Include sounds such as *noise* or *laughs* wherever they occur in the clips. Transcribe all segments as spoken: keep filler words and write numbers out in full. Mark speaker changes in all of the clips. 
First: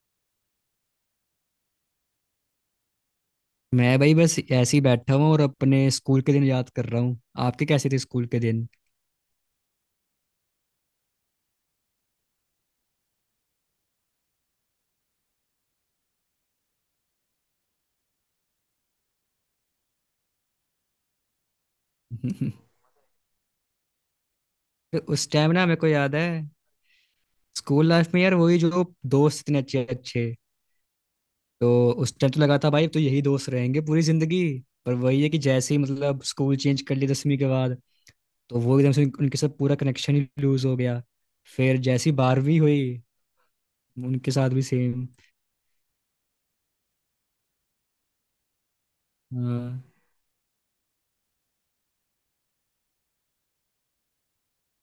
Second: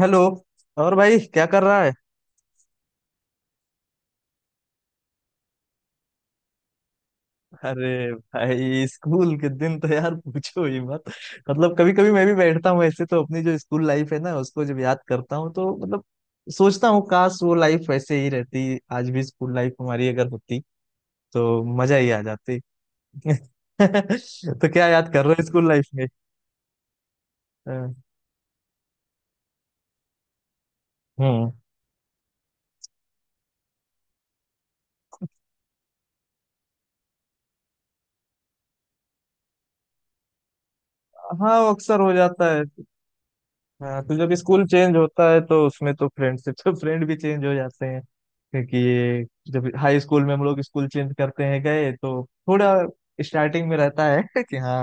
Speaker 1: Hello. और भाई क्या कर रहा है?
Speaker 2: मैं भाई बस ऐसे ही बैठा हूँ और अपने स्कूल के दिन याद कर रहा हूँ। आपके कैसे थे
Speaker 1: अरे
Speaker 2: स्कूल के दिन?
Speaker 1: भाई स्कूल के दिन तो यार पूछो ही मत। मतलब कभी कभी मैं भी बैठता हूँ ऐसे तो अपनी जो स्कूल लाइफ है ना उसको जब याद करता हूँ तो मतलब सोचता हूँ काश वो लाइफ वैसे ही रहती। आज भी स्कूल लाइफ हमारी अगर होती तो मजा ही आ जाती।
Speaker 2: *laughs*
Speaker 1: *laughs* तो क्या
Speaker 2: तो
Speaker 1: याद कर
Speaker 2: उस
Speaker 1: रहे हो
Speaker 2: टाइम ना
Speaker 1: स्कूल
Speaker 2: मेरे को
Speaker 1: लाइफ में?
Speaker 2: याद है।
Speaker 1: अ,
Speaker 2: स्कूल लाइफ में यार वही जो दोस्त इतने अच्छे अच्छे।
Speaker 1: हम्म।
Speaker 2: तो उस टाइम तो लगा था भाई तो यही दोस्त रहेंगे पूरी जिंदगी। पर वही है कि जैसे ही मतलब स्कूल चेंज कर लिया दसवीं के बाद, तो वो एकदम से उन- उनके साथ पूरा कनेक्शन ही लूज हो गया।
Speaker 1: हाँ वो
Speaker 2: फिर
Speaker 1: अक्सर हो
Speaker 2: जैसी
Speaker 1: जाता
Speaker 2: बारहवीं
Speaker 1: है।
Speaker 2: हुई
Speaker 1: हाँ तो
Speaker 2: उनके
Speaker 1: जब
Speaker 2: साथ भी
Speaker 1: स्कूल चेंज
Speaker 2: सेम।
Speaker 1: होता है तो उसमें तो फ्रेंडशिप तो फ्रेंड भी चेंज हो जाते हैं क्योंकि ये जब हाई स्कूल में हम लोग स्कूल चेंज करते हैं गए तो थोड़ा स्टार्टिंग में रहता है *laughs* कि हाँ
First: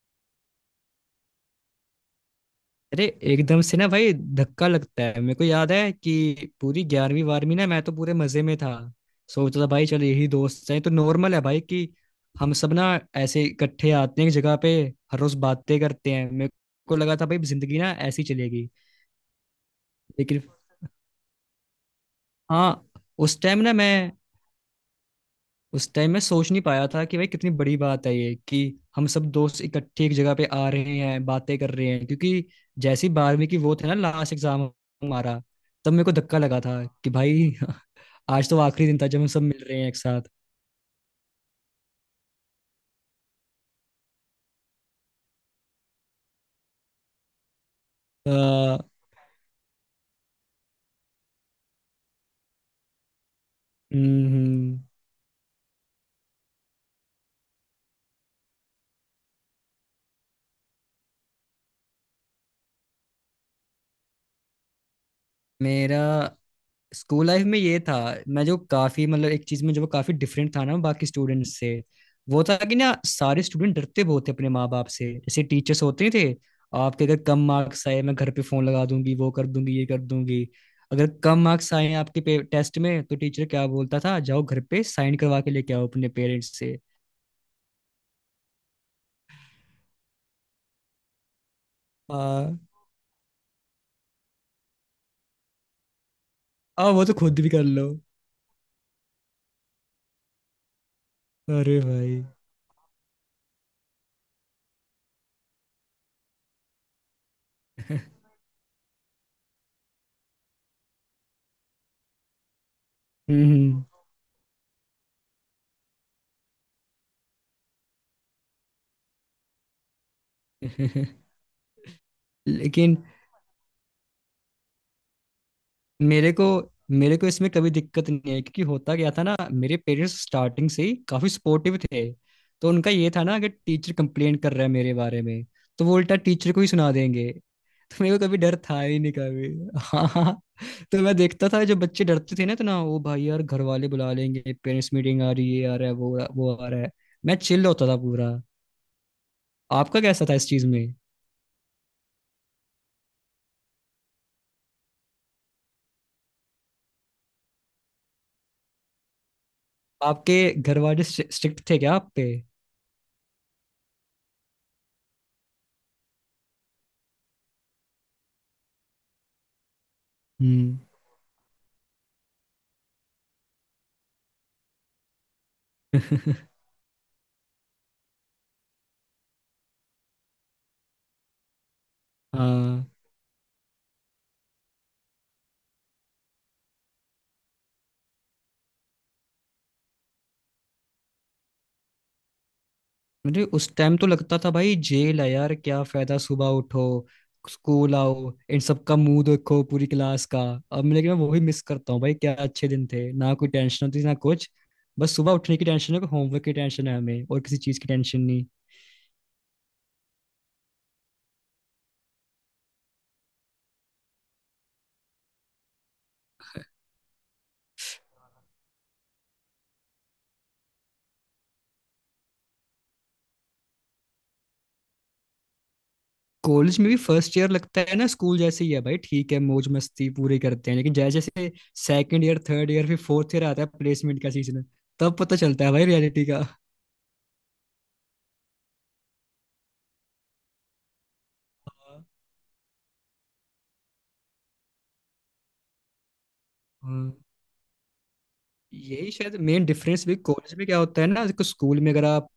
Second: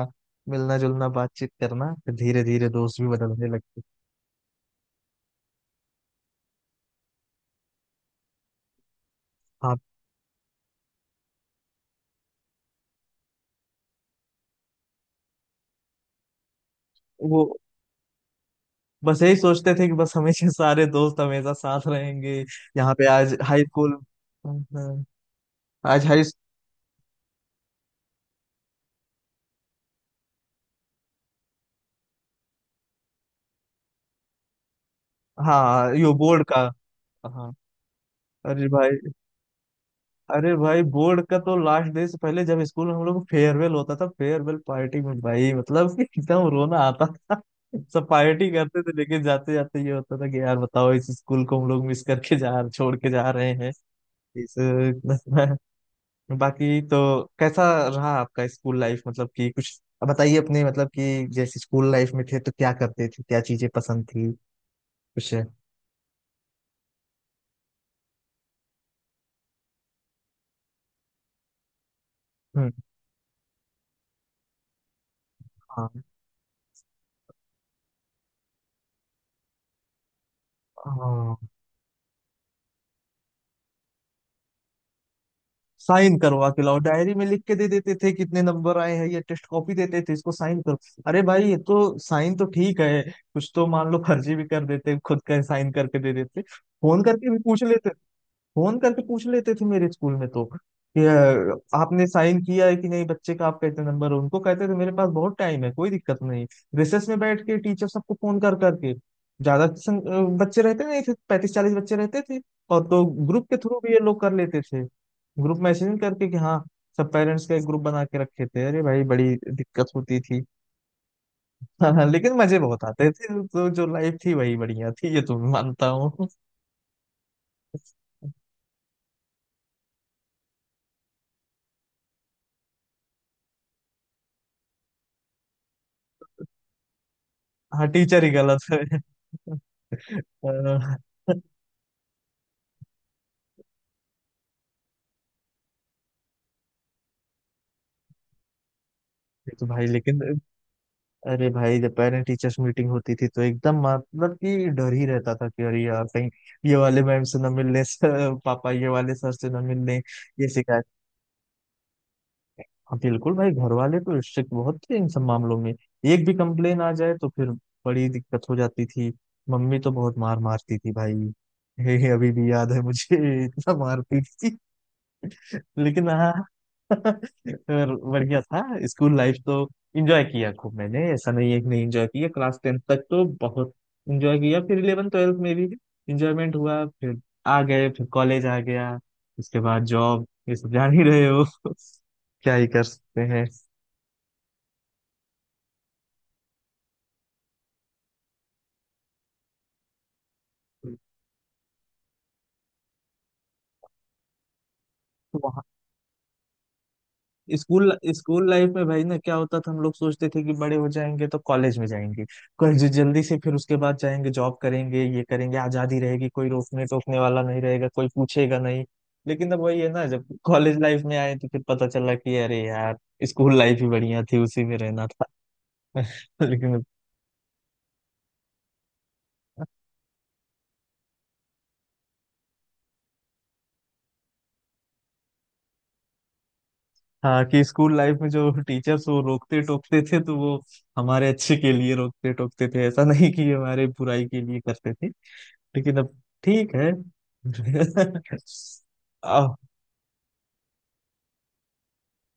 Speaker 1: मिलना जुलना बातचीत करना फिर धीरे धीरे दोस्त
Speaker 2: अरे
Speaker 1: भी बदलने
Speaker 2: एकदम से
Speaker 1: लगते।
Speaker 2: ना भाई धक्का लगता है। मेरे को याद है कि पूरी ग्यारहवीं बारहवीं ना मैं तो पूरे मजे में था। सोचता था
Speaker 1: हाँ।
Speaker 2: भाई चल यही दोस्त हैं तो नॉर्मल है भाई कि हम सब ना ऐसे इकट्ठे आते हैं एक जगह पे, हर रोज बातें करते हैं। मेरे को लगा था भाई
Speaker 1: वो
Speaker 2: जिंदगी ना ऐसी चलेगी।
Speaker 1: बस यही सोचते थे कि बस
Speaker 2: लेकिन
Speaker 1: हमेशा सारे दोस्त हमेशा साथ रहेंगे।
Speaker 2: हाँ,
Speaker 1: यहाँ पे आज
Speaker 2: उस टाइम
Speaker 1: हाई
Speaker 2: ना
Speaker 1: स्कूल।
Speaker 2: मैं
Speaker 1: हम्म, हम्म,
Speaker 2: उस
Speaker 1: आज
Speaker 2: टाइम मैं
Speaker 1: हाई।
Speaker 2: सोच नहीं पाया था कि भाई कितनी बड़ी बात है ये, कि हम सब दोस्त इकट्ठे एक जगह पे आ रहे हैं बातें कर रहे हैं। क्योंकि जैसी बारहवीं की वो थे ना लास्ट एग्जाम हमारा, तब
Speaker 1: हाँ
Speaker 2: मेरे को
Speaker 1: यो
Speaker 2: धक्का
Speaker 1: बोर्ड का।
Speaker 2: लगा था कि भाई
Speaker 1: हाँ।
Speaker 2: *laughs* आज तो
Speaker 1: अरे
Speaker 2: आखिरी
Speaker 1: भाई,
Speaker 2: दिन था जब हम सब मिल रहे हैं एक साथ।
Speaker 1: अरे भाई बोर्ड का तो लास्ट डे से पहले जब स्कूल में हम लोग फेयरवेल होता था, फेयरवेल पार्टी में भाई मतलब *laughs* कि एकदम रोना आता था। सब पार्टी
Speaker 2: अ,
Speaker 1: करते थे लेकिन जाते जाते ये होता था कि यार बताओ इस स्कूल को हम लोग मिस करके जा छोड़ के जा रहे हैं
Speaker 2: हम्म,
Speaker 1: इस
Speaker 2: हम्म।
Speaker 1: *laughs* बाकी तो कैसा रहा आपका स्कूल लाइफ? मतलब कि कुछ अब बताइए अपने, मतलब कि जैसे स्कूल लाइफ में थे तो क्या करते थे, क्या चीजें पसंद थी, कुछ है?
Speaker 2: मेरा स्कूल लाइफ में ये था, मैं जो काफी मतलब एक चीज में जो काफी डिफरेंट था ना बाकी स्टूडेंट्स से, वो था
Speaker 1: हम्म।
Speaker 2: कि ना सारे स्टूडेंट डरते बहुत थे अपने माँ बाप से। जैसे टीचर्स होते थे, आपके अगर कम मार्क्स आए मैं घर पे फोन लगा दूंगी, वो कर दूंगी, ये कर दूंगी। अगर
Speaker 1: हाँ,
Speaker 2: कम मार्क्स आए आपके टेस्ट में तो टीचर क्या बोलता था, जाओ घर पे साइन करवा के लेके आओ अपने
Speaker 1: साइन करवा
Speaker 2: पेरेंट्स
Speaker 1: के लाओ
Speaker 2: से।
Speaker 1: डायरी में लिख के दे देते थे कितने नंबर आए हैं या टेस्ट कॉपी देते थे इसको साइन करो। अरे भाई ये तो साइन तो
Speaker 2: हाँ,
Speaker 1: ठीक है, कुछ तो मान लो फर्जी भी कर देते खुद का साइन करके दे देते।
Speaker 2: अब
Speaker 1: फोन
Speaker 2: वो तो
Speaker 1: करके भी
Speaker 2: खुद भी
Speaker 1: पूछ
Speaker 2: कर लो।
Speaker 1: लेते। फोन करके पूछ लेते थे मेरे स्कूल में तो कि अ,
Speaker 2: अरे
Speaker 1: आपने
Speaker 2: भाई!
Speaker 1: साइन किया है कि नहीं, बच्चे का आपका इतना नंबर है, उनको कहते थे मेरे पास बहुत टाइम है कोई दिक्कत नहीं। रिसेस में बैठ के टीचर सबको
Speaker 2: *laughs*
Speaker 1: फोन कर करके ज्यादा संग- अ, बच्चे रहते नहीं थे, पैंतीस चालीस बच्चे रहते थे। और तो ग्रुप के थ्रू
Speaker 2: हम्म।
Speaker 1: भी ये लोग कर लेते थे। ग्रुप मैसेजिंग करके कि हाँ सब पेरेंट्स का एक ग्रुप बना के रखे थे। अरे भाई बड़ी दिक्कत होती थी।
Speaker 2: *laughs*
Speaker 1: हाँ हाँ लेकिन मजे बहुत
Speaker 2: लेकिन
Speaker 1: आते थे तो जो लाइफ थी वही बढ़िया थी ये तो मैं मानता हूँ।
Speaker 2: मेरे को मेरे को इसमें कभी दिक्कत नहीं है, क्योंकि होता क्या था ना मेरे पेरेंट्स स्टार्टिंग से ही काफी सपोर्टिव थे। तो उनका ये था ना, अगर टीचर कंप्लेन कर रहा है मेरे बारे में तो वो उल्टा टीचर को ही सुना देंगे।
Speaker 1: हाँ
Speaker 2: तो मेरे
Speaker 1: टीचर
Speaker 2: को
Speaker 1: ही
Speaker 2: कभी डर
Speaker 1: गलत
Speaker 2: था
Speaker 1: है।
Speaker 2: ही नहीं कभी। *laughs* हाँ, हाँ।
Speaker 1: अ,
Speaker 2: तो मैं देखता था जो बच्चे डरते थे ना, तो ना वो भाई यार घर वाले बुला लेंगे, पेरेंट्स मीटिंग आ रही है, आ रहा है वो वो आ रहा है। मैं चिल्ल होता था पूरा।
Speaker 1: ये तो भाई
Speaker 2: आपका
Speaker 1: लेकिन
Speaker 2: कैसा था इस चीज में?
Speaker 1: अरे भाई जब पेरेंट टीचर्स मीटिंग होती थी तो एकदम मतलब कि डर ही रहता था कि अरे यार कहीं ये वाले मैम से ना मिलने से, पापा ये वाले सर से ना मिलने
Speaker 2: आपके
Speaker 1: ये
Speaker 2: घर
Speaker 1: शिकायत।
Speaker 2: वाले स्ट्रिक्ट थे क्या आप पे?
Speaker 1: हाँ बिल्कुल भाई घर वाले तो स्ट्रिक्ट बहुत थे इन सब मामलों में, एक भी कंप्लेन आ जाए तो फिर बड़ी दिक्कत हो जाती थी। मम्मी तो बहुत मार मारती
Speaker 2: हम्म।
Speaker 1: थी भाई। *laughs* हे हे, अभी भी याद है मुझे, इतना मारती थी। लेकिन हाँ
Speaker 2: *laughs*
Speaker 1: *laughs* और बढ़िया था स्कूल लाइफ तो। एंजॉय किया खूब मैंने, ऐसा नहीं है कि नहीं एंजॉय किया, क्लास टेंथ
Speaker 2: हाँ,
Speaker 1: तक तो बहुत एंजॉय किया, फिर इलेवन ट्वेल्थ में भी एंजॉयमेंट हुआ, फिर आ गए, फिर कॉलेज आ गया, उसके बाद जॉब ये सब जान ही रहे हो। *laughs* क्या ही कर
Speaker 2: मुझे
Speaker 1: सकते
Speaker 2: उस टाइम तो लगता था भाई जेल है यार, क्या फायदा, सुबह उठो, स्कूल आओ, इन सब का मुंह देखो पूरी क्लास का। अब मैं- लेकिन मैं वही मिस करता हूँ भाई, क्या अच्छे दिन थे ना, कोई टेंशन होती ना कुछ, बस सुबह उठने
Speaker 1: हैं।
Speaker 2: की टेंशन है, होमवर्क की टेंशन है, हमें और किसी चीज की
Speaker 1: स्कूल
Speaker 2: टेंशन नहीं।
Speaker 1: स्कूल लाइफ में भाई ना क्या होता था, हम लोग सोचते थे कि बड़े हो जाएंगे तो कॉलेज में जाएंगे, कॉलेज जल्दी से, फिर उसके बाद जाएंगे जॉब करेंगे ये करेंगे, आजादी रहेगी, कोई रोकने टोकने वाला नहीं रहेगा, कोई पूछेगा नहीं। लेकिन अब वही है ना, जब कॉलेज लाइफ में आए तो फिर पता चला कि अरे यार स्कूल लाइफ ही बढ़िया थी, उसी में रहना था। *laughs*
Speaker 2: कॉलेज
Speaker 1: लेकिन
Speaker 2: में भी फर्स्ट ईयर लगता है ना स्कूल जैसे ही है भाई, ठीक है मौज मस्ती पूरी करते हैं, लेकिन जैसे जैसे सेकंड ईयर, थर्ड ईयर, फिर फोर्थ ईयर आता है प्लेसमेंट का सीजन, तब पता चलता है भाई रियलिटी का।
Speaker 1: हाँ, कि स्कूल लाइफ में जो टीचर्स वो रोकते टोकते थे तो वो हमारे अच्छे के लिए
Speaker 2: हाँ।
Speaker 1: रोकते टोकते थे, ऐसा नहीं कि हमारे बुराई के लिए करते थे। लेकिन अब ठीक है।
Speaker 2: हाँ।
Speaker 1: *laughs*
Speaker 2: यही शायद
Speaker 1: अब
Speaker 2: मेन डिफरेंस भी। कॉलेज में क्या होता है ना, देखो स्कूल में अगर आप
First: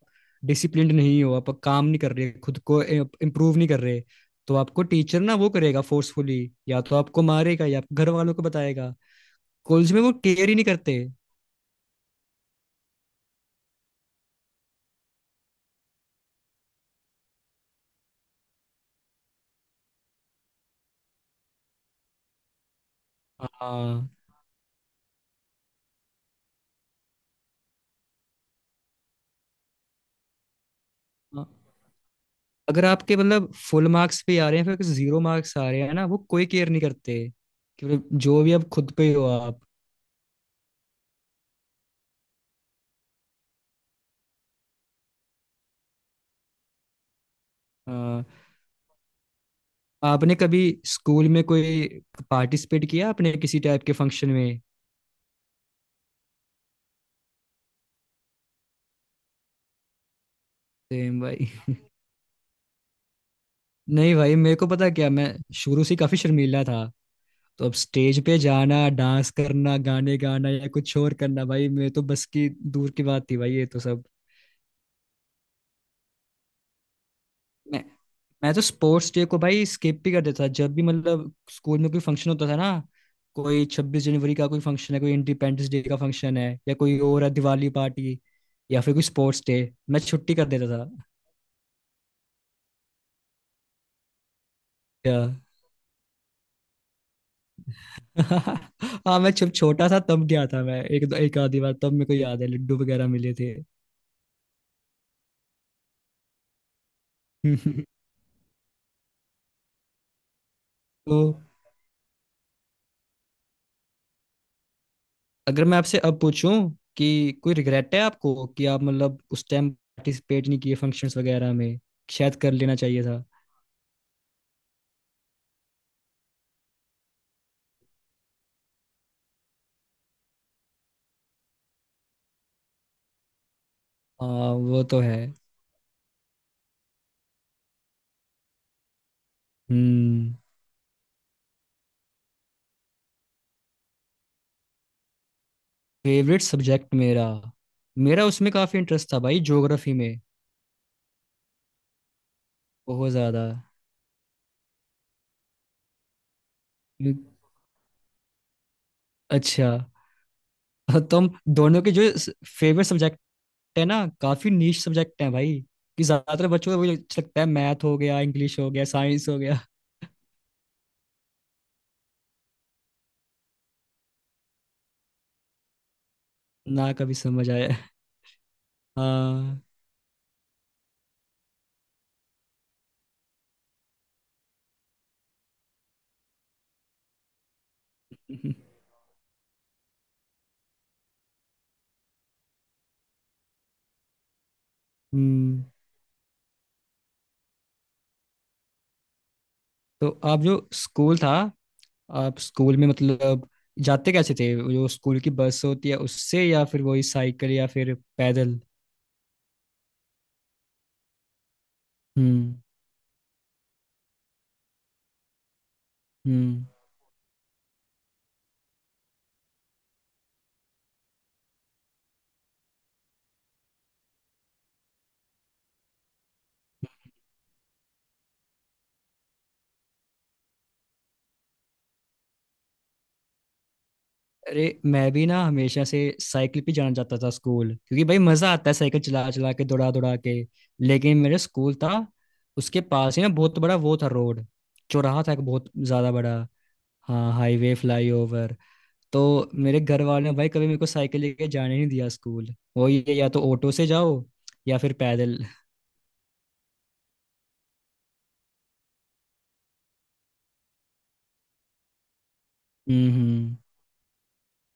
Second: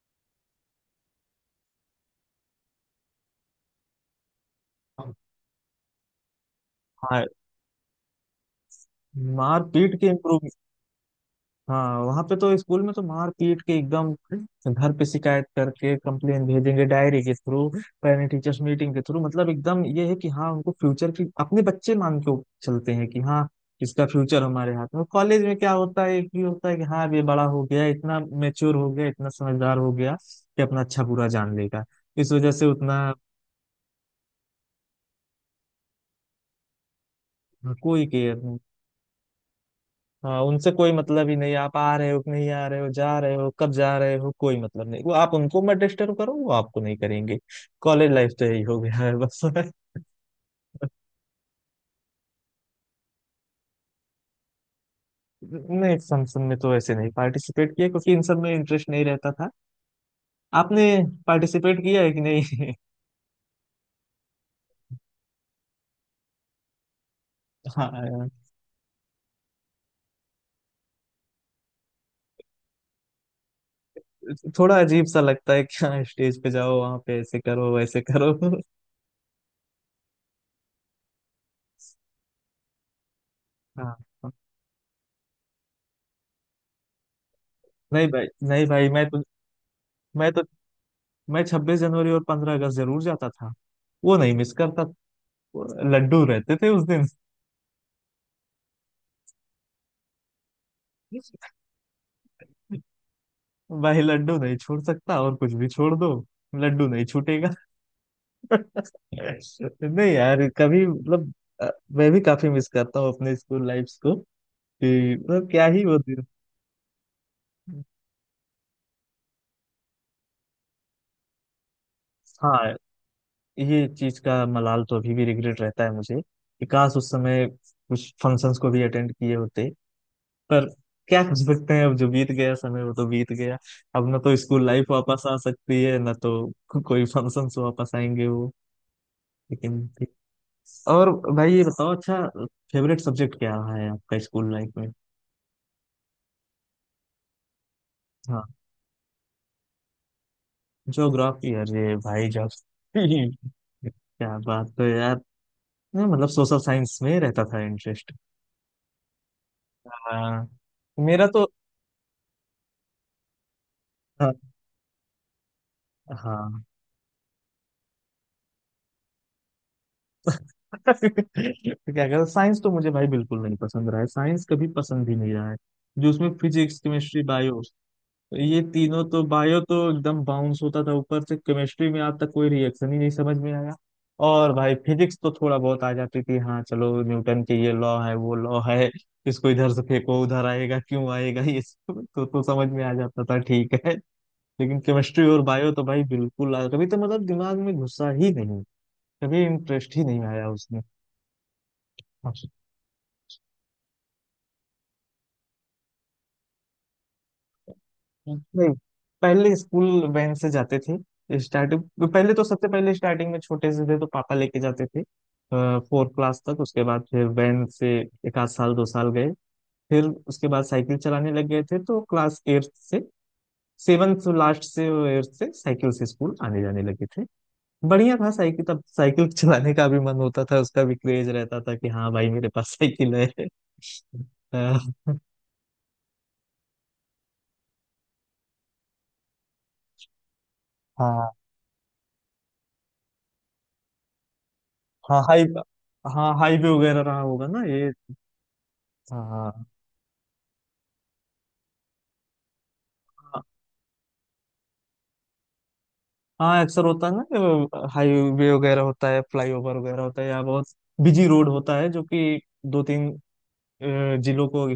Speaker 2: डिसिप्लिन नहीं हो, आप काम नहीं कर रहे, खुद को इम्प्रूव नहीं कर रहे, तो आपको टीचर ना वो करेगा फोर्सफुली, या तो आपको
Speaker 1: हाँ
Speaker 2: मारेगा या घर वालों को बताएगा।
Speaker 1: मार
Speaker 2: कॉलेज
Speaker 1: पीट
Speaker 2: में
Speaker 1: के
Speaker 2: वो
Speaker 1: इम्प्रूव।
Speaker 2: केयर ही नहीं करते।
Speaker 1: हाँ वहां पे तो स्कूल में तो मार पीट के एकदम घर पे शिकायत करके कंप्लेन भेजेंगे डायरी के थ्रू, पेरेंट टीचर्स मीटिंग के थ्रू, मतलब एकदम ये है कि हाँ उनको फ्यूचर की अपने बच्चे मान के चलते हैं कि हाँ इसका
Speaker 2: हाँ।
Speaker 1: फ्यूचर हमारे हाथ में। कॉलेज में क्या होता है, एक ही होता है कि हाँ अब ये बड़ा हो गया, इतना मेच्योर हो गया, इतना समझदार हो गया कि अपना अच्छा बुरा जान
Speaker 2: हाँ।
Speaker 1: लेगा, इस वजह से
Speaker 2: अगर
Speaker 1: उतना
Speaker 2: आपके मतलब फुल मार्क्स पे आ रहे हैं फिर जीरो मार्क्स आ रहे हैं ना, वो कोई केयर नहीं करते कि
Speaker 1: कोई
Speaker 2: मतलब जो
Speaker 1: केयर।
Speaker 2: भी आप खुद पे हो आप।
Speaker 1: हाँ उनसे कोई मतलब ही नहीं, आप आ रहे हो कि नहीं आ रहे हो, जा रहे हो कब जा रहे हो, कोई मतलब नहीं, वो आप उनको मत डिस्टर्ब करो वो आपको नहीं करेंगे। कॉलेज
Speaker 2: हाँ।
Speaker 1: लाइफ तो यही हो गया है बस। *laughs*
Speaker 2: आपने कभी स्कूल में कोई पार्टिसिपेट किया? आपने किसी टाइप के फंक्शन में?
Speaker 1: नहीं, फंक्शन में तो ऐसे नहीं पार्टिसिपेट किया क्योंकि इन सब में इंटरेस्ट नहीं रहता था। आपने
Speaker 2: सेम भाई।
Speaker 1: पार्टिसिपेट किया है कि नहीं?
Speaker 2: नहीं भाई, मेरे को पता क्या, मैं शुरू से ही काफी शर्मीला था, तो
Speaker 1: *laughs*
Speaker 2: अब
Speaker 1: हाँ
Speaker 2: स्टेज
Speaker 1: यार,
Speaker 2: पे जाना, डांस करना, गाने गाना या कुछ और करना भाई मैं तो बस की दूर की बात थी भाई, ये तो सब।
Speaker 1: थोड़ा अजीब सा लगता है कि हाँ स्टेज पे जाओ वहां पे ऐसे करो
Speaker 2: मैं
Speaker 1: वैसे करो।
Speaker 2: मैं तो
Speaker 1: *laughs*
Speaker 2: स्पोर्ट्स डे को भाई स्किप भी कर देता था, जब भी मतलब स्कूल में कोई फंक्शन होता था ना, कोई
Speaker 1: हाँ
Speaker 2: छब्बीस
Speaker 1: हाँ।
Speaker 2: जनवरी का कोई फंक्शन है, कोई इंडिपेंडेंस डे का फंक्शन है, या कोई और है दिवाली
Speaker 1: नहीं
Speaker 2: पार्टी,
Speaker 1: भाई नहीं
Speaker 2: या
Speaker 1: भाई
Speaker 2: फिर कोई
Speaker 1: मैं तो
Speaker 2: स्पोर्ट्स डे, मैं
Speaker 1: मैं
Speaker 2: छुट्टी
Speaker 1: तो
Speaker 2: कर देता था।
Speaker 1: मैं छब्बीस जनवरी और पंद्रह अगस्त जरूर जाता था, वो नहीं मिस करता,
Speaker 2: या
Speaker 1: लड्डू रहते थे उस दिन।
Speaker 2: *laughs* हाँ, मैं जब छोटा था तब गया था मैं एक एक आधी बार, तब मेरे को याद है लड्डू वगैरह मिले थे।
Speaker 1: भाई लड्डू नहीं छोड़ सकता, और कुछ भी छोड़ दो लड्डू नहीं छूटेगा।
Speaker 2: *laughs*
Speaker 1: *laughs* नहीं यार कभी
Speaker 2: तो
Speaker 1: मतलब अ, मैं भी काफी मिस करता हूँ अपने स्कूल लाइफ्स को कि मतलब
Speaker 2: अगर
Speaker 1: क्या
Speaker 2: मैं
Speaker 1: ही वो
Speaker 2: आपसे अब
Speaker 1: दिन।
Speaker 2: पूछूं कि कोई रिग्रेट है आपको कि आप मतलब उस टाइम पार्टिसिपेट नहीं किए फंक्शंस वगैरह में, शायद कर
Speaker 1: हाँ
Speaker 2: लेना चाहिए था।
Speaker 1: ये चीज का मलाल तो अभी भी रिग्रेट रहता है मुझे कि काश उस समय कुछ फंक्शंस को भी अटेंड किए होते, पर क्या कर सकते हैं, अब जो बीत गया समय वो तो बीत गया, अब ना
Speaker 2: आ,
Speaker 1: तो स्कूल
Speaker 2: वो
Speaker 1: लाइफ
Speaker 2: तो है।
Speaker 1: वापस आ सकती है ना तो कोई फंक्शंस वापस आएंगे वो। लेकिन ठीक।
Speaker 2: हम्म।
Speaker 1: और भाई ये बताओ, अच्छा, फेवरेट सब्जेक्ट क्या रहा है आपका स्कूल लाइफ में?
Speaker 2: फेवरेट सब्जेक्ट मेरा मेरा
Speaker 1: हाँ
Speaker 2: उसमें काफी इंटरेस्ट था भाई ज्योग्राफी में,
Speaker 1: ज्योग्राफी, अरे भाई
Speaker 2: बहुत ज्यादा।
Speaker 1: ज्योग्राफी। *laughs* क्या बात है यार। नहीं, मतलब सोशल साइंस में रहता था इंटरेस्ट।
Speaker 2: अच्छा।
Speaker 1: हाँ मेरा
Speaker 2: तुम
Speaker 1: तो।
Speaker 2: दोनों के जो फेवरेट सब्जेक्ट है ना
Speaker 1: हाँ
Speaker 2: काफी नीश सब्जेक्ट है भाई, कि ज्यादातर
Speaker 1: हाँ।
Speaker 2: बच्चों को वही अच्छा लगता है, मैथ हो गया, इंग्लिश हो गया, साइंस हो गया।
Speaker 1: *laughs* तो क्या कहते, साइंस तो मुझे भाई बिल्कुल नहीं पसंद रहा है, साइंस कभी पसंद ही नहीं रहा है, जो उसमें फिजिक्स
Speaker 2: ना कभी
Speaker 1: केमिस्ट्री
Speaker 2: समझ
Speaker 1: बायो
Speaker 2: आया।
Speaker 1: ये तीनों तो, बायो
Speaker 2: हाँ।
Speaker 1: तो एकदम बाउंस होता था ऊपर से, केमिस्ट्री में आज तक कोई रिएक्शन ही नहीं समझ में आया, और भाई फिजिक्स तो थोड़ा बहुत आ जाती थी, हाँ चलो न्यूटन के ये लॉ है वो लॉ है, इसको इधर से फेंको उधर आएगा क्यों आएगा ये सब *laughs* तो, तो समझ में आ जाता था ठीक है, लेकिन केमिस्ट्री और
Speaker 2: हम्म।
Speaker 1: बायो तो भाई बिल्कुल आ- कभी तो मतलब दिमाग में घुसा ही नहीं, कभी इंटरेस्ट ही
Speaker 2: तो
Speaker 1: नहीं
Speaker 2: आप
Speaker 1: आया
Speaker 2: जो
Speaker 1: उसमें।
Speaker 2: स्कूल था, आप स्कूल में मतलब जाते कैसे थे, वो जो स्कूल की बस होती है उससे या फिर वही साइकिल या फिर पैदल?
Speaker 1: नहीं, पहले स्कूल वैन से जाते थे स्टार्टिंग, पहले तो
Speaker 2: हम्म,
Speaker 1: सबसे पहले स्टार्टिंग में छोटे से थे तो पापा लेके जाते थे फोर्थ क्लास तक,
Speaker 2: हम्म।
Speaker 1: उसके बाद फिर वैन से एक आध साल दो साल गए, फिर उसके बाद साइकिल चलाने लग गए थे तो क्लास एट्थ से, सेवन से लास्ट से एट्थ से साइकिल से स्कूल आने जाने लगे थे। बढ़िया था साइकिल, तब साइकिल *laughs* चलाने का भी मन होता था, उसका भी क्रेज रहता था कि हाँ भाई मेरे पास साइकिल है। *laughs* अ,
Speaker 2: अरे मैं भी ना हमेशा से साइकिल पे जाना चाहता था स्कूल, क्योंकि भाई मजा आता है साइकिल चला चला के, दौड़ा दौड़ा के। लेकिन
Speaker 1: हाँ।
Speaker 2: मेरा स्कूल था उसके पास ही ना बहुत बड़ा वो था रोड,
Speaker 1: हाँ
Speaker 2: चौराहा था एक
Speaker 1: हाई,
Speaker 2: बहुत ज्यादा
Speaker 1: हाँ
Speaker 2: बड़ा,
Speaker 1: हाईवे वगैरह रहा
Speaker 2: हाँ
Speaker 1: होगा ना
Speaker 2: हाईवे
Speaker 1: ये।
Speaker 2: फ्लाईओवर, तो
Speaker 1: हाँ,
Speaker 2: मेरे घर वालों ने भाई कभी मेरे को साइकिल लेके जाने नहीं दिया स्कूल, वो ये या तो ऑटो से जाओ या फिर पैदल।
Speaker 1: हाँ अक्सर होता है ना कि हाईवे वगैरह होता है, फ्लाईओवर वगैरह होता है, या बहुत बिजी रोड होता है जो कि दो तीन
Speaker 2: हम्म, हम्म।
Speaker 1: अ, जिलों को,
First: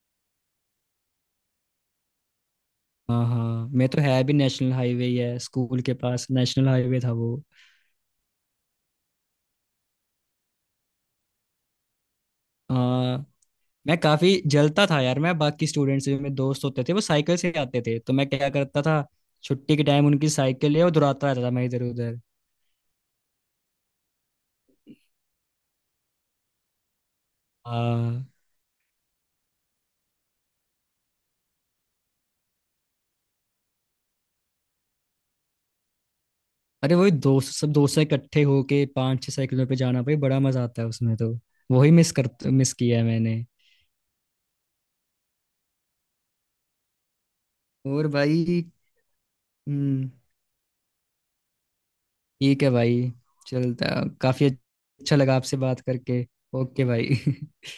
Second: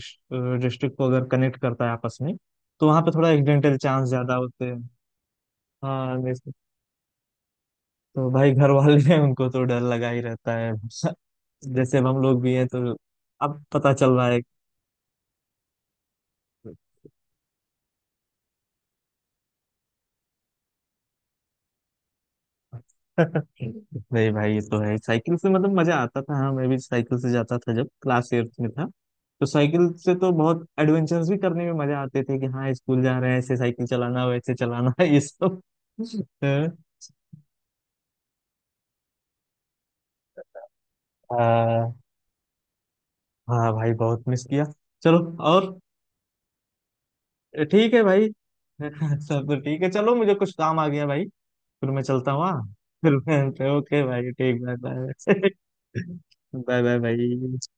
Speaker 1: डिस्ट्रिक्ट को अगर कनेक्ट करता है आपस में तो वहाँ पे
Speaker 2: हाँ,
Speaker 1: थोड़ा
Speaker 2: हाँ,
Speaker 1: एक्सीडेंटल
Speaker 2: मैं तो
Speaker 1: चांस
Speaker 2: है भी
Speaker 1: ज्यादा होते
Speaker 2: नेशनल
Speaker 1: हैं।
Speaker 2: हाईवे ही है, स्कूल के
Speaker 1: हाँ
Speaker 2: पास
Speaker 1: जैसे
Speaker 2: नेशनल हाईवे था वो।
Speaker 1: तो भाई घर वाले हैं उनको तो डर लगा ही रहता है। *laughs* जैसे अब हम लोग भी हैं तो
Speaker 2: हाँ।
Speaker 1: अब पता
Speaker 2: मैं
Speaker 1: चल रहा
Speaker 2: काफी
Speaker 1: है।
Speaker 2: जलता था यार, मैं बाकी स्टूडेंट्स जो मेरे दोस्त होते थे वो साइकिल से आते थे, तो मैं क्या करता था छुट्टी के टाइम उनकी साइकिल ले और दौड़ाता रहता था मैं इधर उधर।
Speaker 1: नहीं भाई ये तो है, साइकिल से मतलब मजा आता था, हाँ मैं भी साइकिल से जाता था जब
Speaker 2: हाँ।
Speaker 1: क्लास एट्थ में था, तो साइकिल से तो बहुत एडवेंचर्स भी करने में मजा आते थे कि हाँ स्कूल जा रहे हैं, ऐसे साइकिल चलाना वैसे चलाना *laughs* ये सब।
Speaker 2: अरे वही दोस्त, सब दोस्त इकट्ठे होके पांच छह साइकिलों पे जाना भाई बड़ा मजा आता है उसमें तो। वही
Speaker 1: हाँ।
Speaker 2: मिस कर मिस किया है मैंने।
Speaker 1: हाँ भाई बहुत मिस किया। चलो, और ठीक है
Speaker 2: और
Speaker 1: भाई।
Speaker 2: भाई।
Speaker 1: *laughs* सब तो ठीक है,
Speaker 2: हम्म।
Speaker 1: चलो मुझे कुछ काम आ गया भाई, फिर मैं चलता हूँ हाँ।
Speaker 2: ठीक है
Speaker 1: *laughs*
Speaker 2: भाई।
Speaker 1: फिर मैं,
Speaker 2: चलता,
Speaker 1: ओके भाई
Speaker 2: काफी
Speaker 1: ठीक, बाय
Speaker 2: अच्छा लगा
Speaker 1: बाय।
Speaker 2: आपसे बात करके।
Speaker 1: *laughs* बाय
Speaker 2: ओके
Speaker 1: बाय
Speaker 2: भाई। *laughs*
Speaker 1: भाई।